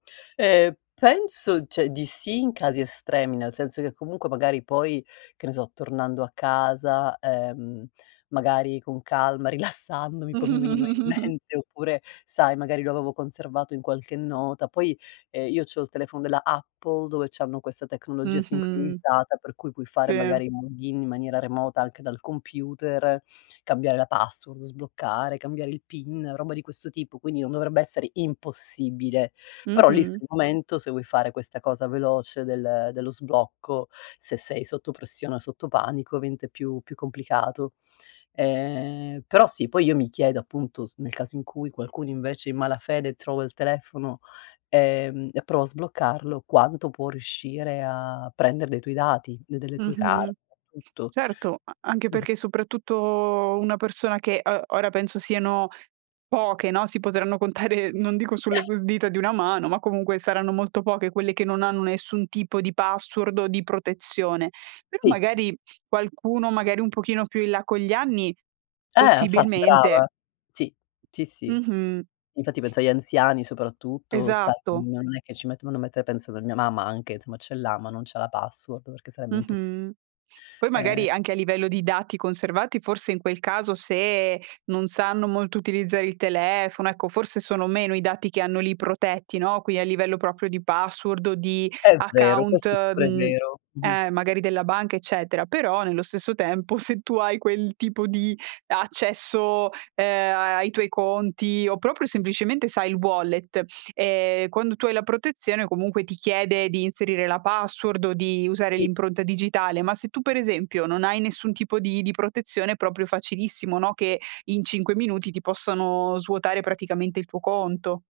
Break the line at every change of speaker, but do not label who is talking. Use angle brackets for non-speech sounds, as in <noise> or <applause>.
Ehm, penso, cioè di sì in casi estremi, nel senso che comunque magari poi, che ne so, tornando a casa, ehm, magari con calma, rilassandomi, poi mi venivano in
<chuckles>
mente, oppure sai, magari lo avevo conservato in qualche nota. Poi, ehm, io c'ho il telefono della Apple dove c'hanno questa tecnologia
Mh-mh.
sincronizzata, per cui puoi fare
Sì.
magari il log in in maniera remota anche dal computer, cambiare la password, sbloccare, cambiare il PIN, roba di questo tipo. Quindi non dovrebbe essere impossibile. Però lì
Mh-mh.
sul momento, se vuoi fare questa cosa veloce del dello sblocco, se sei sotto pressione o sotto panico, avente più più complicato. Ehm, però sì, poi io mi chiedo appunto, s nel caso in cui qualcuno invece in malafede trova il telefono, ehm, e prova a sbloccarlo, quanto può riuscire a prender dei tuoi dati, de delle tue card,
Mh-mh.
tutto.
Certo, a anche
Mh.
perché soprattutto una persona che, ehm, ora penso siano poche, no, si potranno contare non dico sulle
<chuckles>
cu dita di una mano, ma comunque saranno molto poche quelle che non hanno nessun tipo di password o di protezione. Però
Sì.
magari qualcuno magari un pochino più in là con gli anni,
Eh, infatti
possibilmente
brava. Sì, sì, sì.
Mh-mh.
Infatti penso agli anziani soprattutto, sai,
Esatto.
non è che ci metto vanno a mettere penso per mia mamma anche, somma ce l'ha, ma non c'ha la password perché sarebbe impossi
Mh-mh. Poi
ehm
magari anche a livello di dati conservati forse in quel caso se non sanno molto utilizzare il telefono, ecco forse sono meno i dati che hanno lì protetti, no, qui a livello proprio di password o di
È vero,
account,
questo è pure
uhm
vero. Mh-mh.
eh, magari della banca eccetera; però nello stesso tempo se tu hai quel tipo di accesso, ehm, ai ai tuoi conti o proprio semplicemente sai il wallet, ehm, quando tu hai la protezione comunque ti chiede di inserire la password o di usare
Sì.
l'impronta digitale. Ma se tu per esempio non hai nessun tipo di di protezione è proprio facilissimo, no, che in 5 minuti ti possano svuotare praticamente il tuo conto.